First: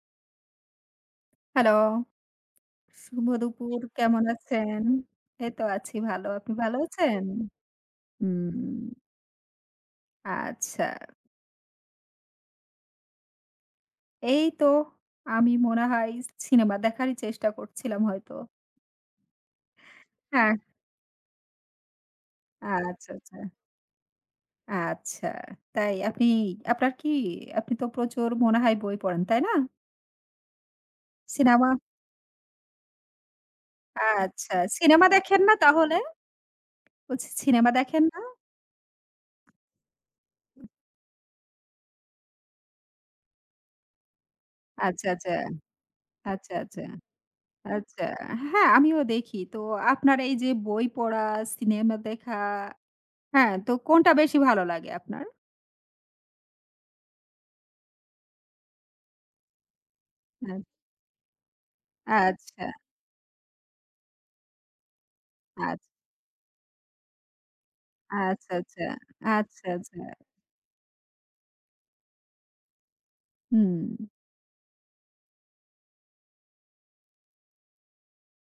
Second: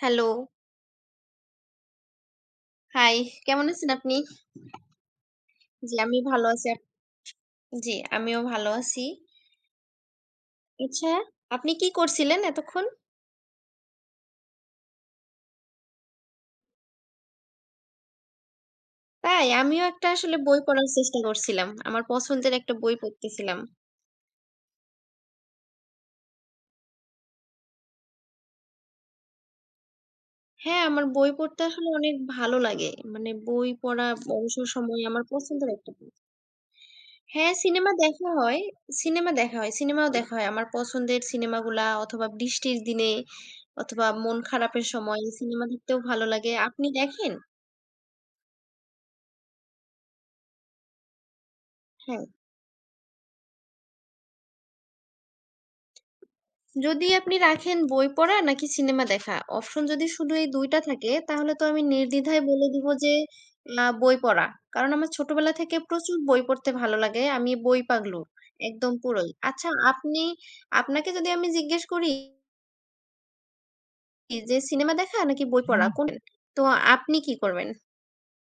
Hello! Hello! High! শুভ কেমন দুপুর। আছেন আপনি? কেমন আছেন? এই তো আছি জি, আমি ভালো। ভালো আপনি আছি ভালো আর আছেন? জি, আমিও ভালো উম আছি। আচ্ছা। আচ্ছা, আপনি কি করছিলেন এতক্ষণ? এই তো, আমি মনে হয় সিনেমা দেখারই চেষ্টা করছিলাম হয়তো। তাই, আমিও একটা আসলে হ্যাঁ। বই পড়ার চেষ্টা করছিলাম। আমার পছন্দের একটা বই আচ্ছা, আচ্ছা। পড়তেছিলাম। আচ্ছা, তাই। আপনি, আপনার কি? আপনি তো প্রচুর মনে হয় বই পড়েন, তাই না? হ্যাঁ, আমার বই পড়তে সিনেমা। আসলে অনেক ভালো লাগে। মানে বই পড়া আচ্ছা, অবসর সময়ে সিনেমা আমার দেখেন না পছন্দের একটা তাহলে? কাজ। বলছি হ্যাঁ, সিনেমা সিনেমা দেখেন না? দেখা হয়, সিনেমা দেখা হয়, সিনেমাও দেখা হয়। আমার পছন্দের সিনেমাগুলা অথবা বৃষ্টির দিনে অথবা মন খারাপের আচ্ছা, সময়ে আচ্ছা। সিনেমা দেখতেও ভালো লাগে। আচ্ছা, আচ্ছা। আপনি দেখেন? আচ্ছা, আ হ্যাঁ, আমিও দেখি। তো আপনার এই যে, বই পড়া, সিনেমা হ্যাঁ। দেখা। হ্যাঁ, তো কোনটা বেশি ভালো লাগে আপনার? যদি আপনি রাখেন, বই পড়া নাকি সিনেমা দেখা, অপশন যদি শুধু এই আ ২ টা থাকে তাহলে তো আমি নির্দ্বিধায় বলে আচ্ছা। দিব যে, না, বই পড়া। কারণ আমার ছোটবেলা থেকে আচ্ছা। প্রচুর বই পড়তে ভালো লাগে। আমি বই পাগলু, আচ্ছা, আচ্ছা। একদম পুরোই। আচ্ছা, আচ্ছা আচ্ছা। আপনি, আপনাকে যদি আমি জিজ্ঞেস করি... হুম। যে সিনেমা দেখা নাকি বই পড়া কোনটা? তো আপনি কি করবেন?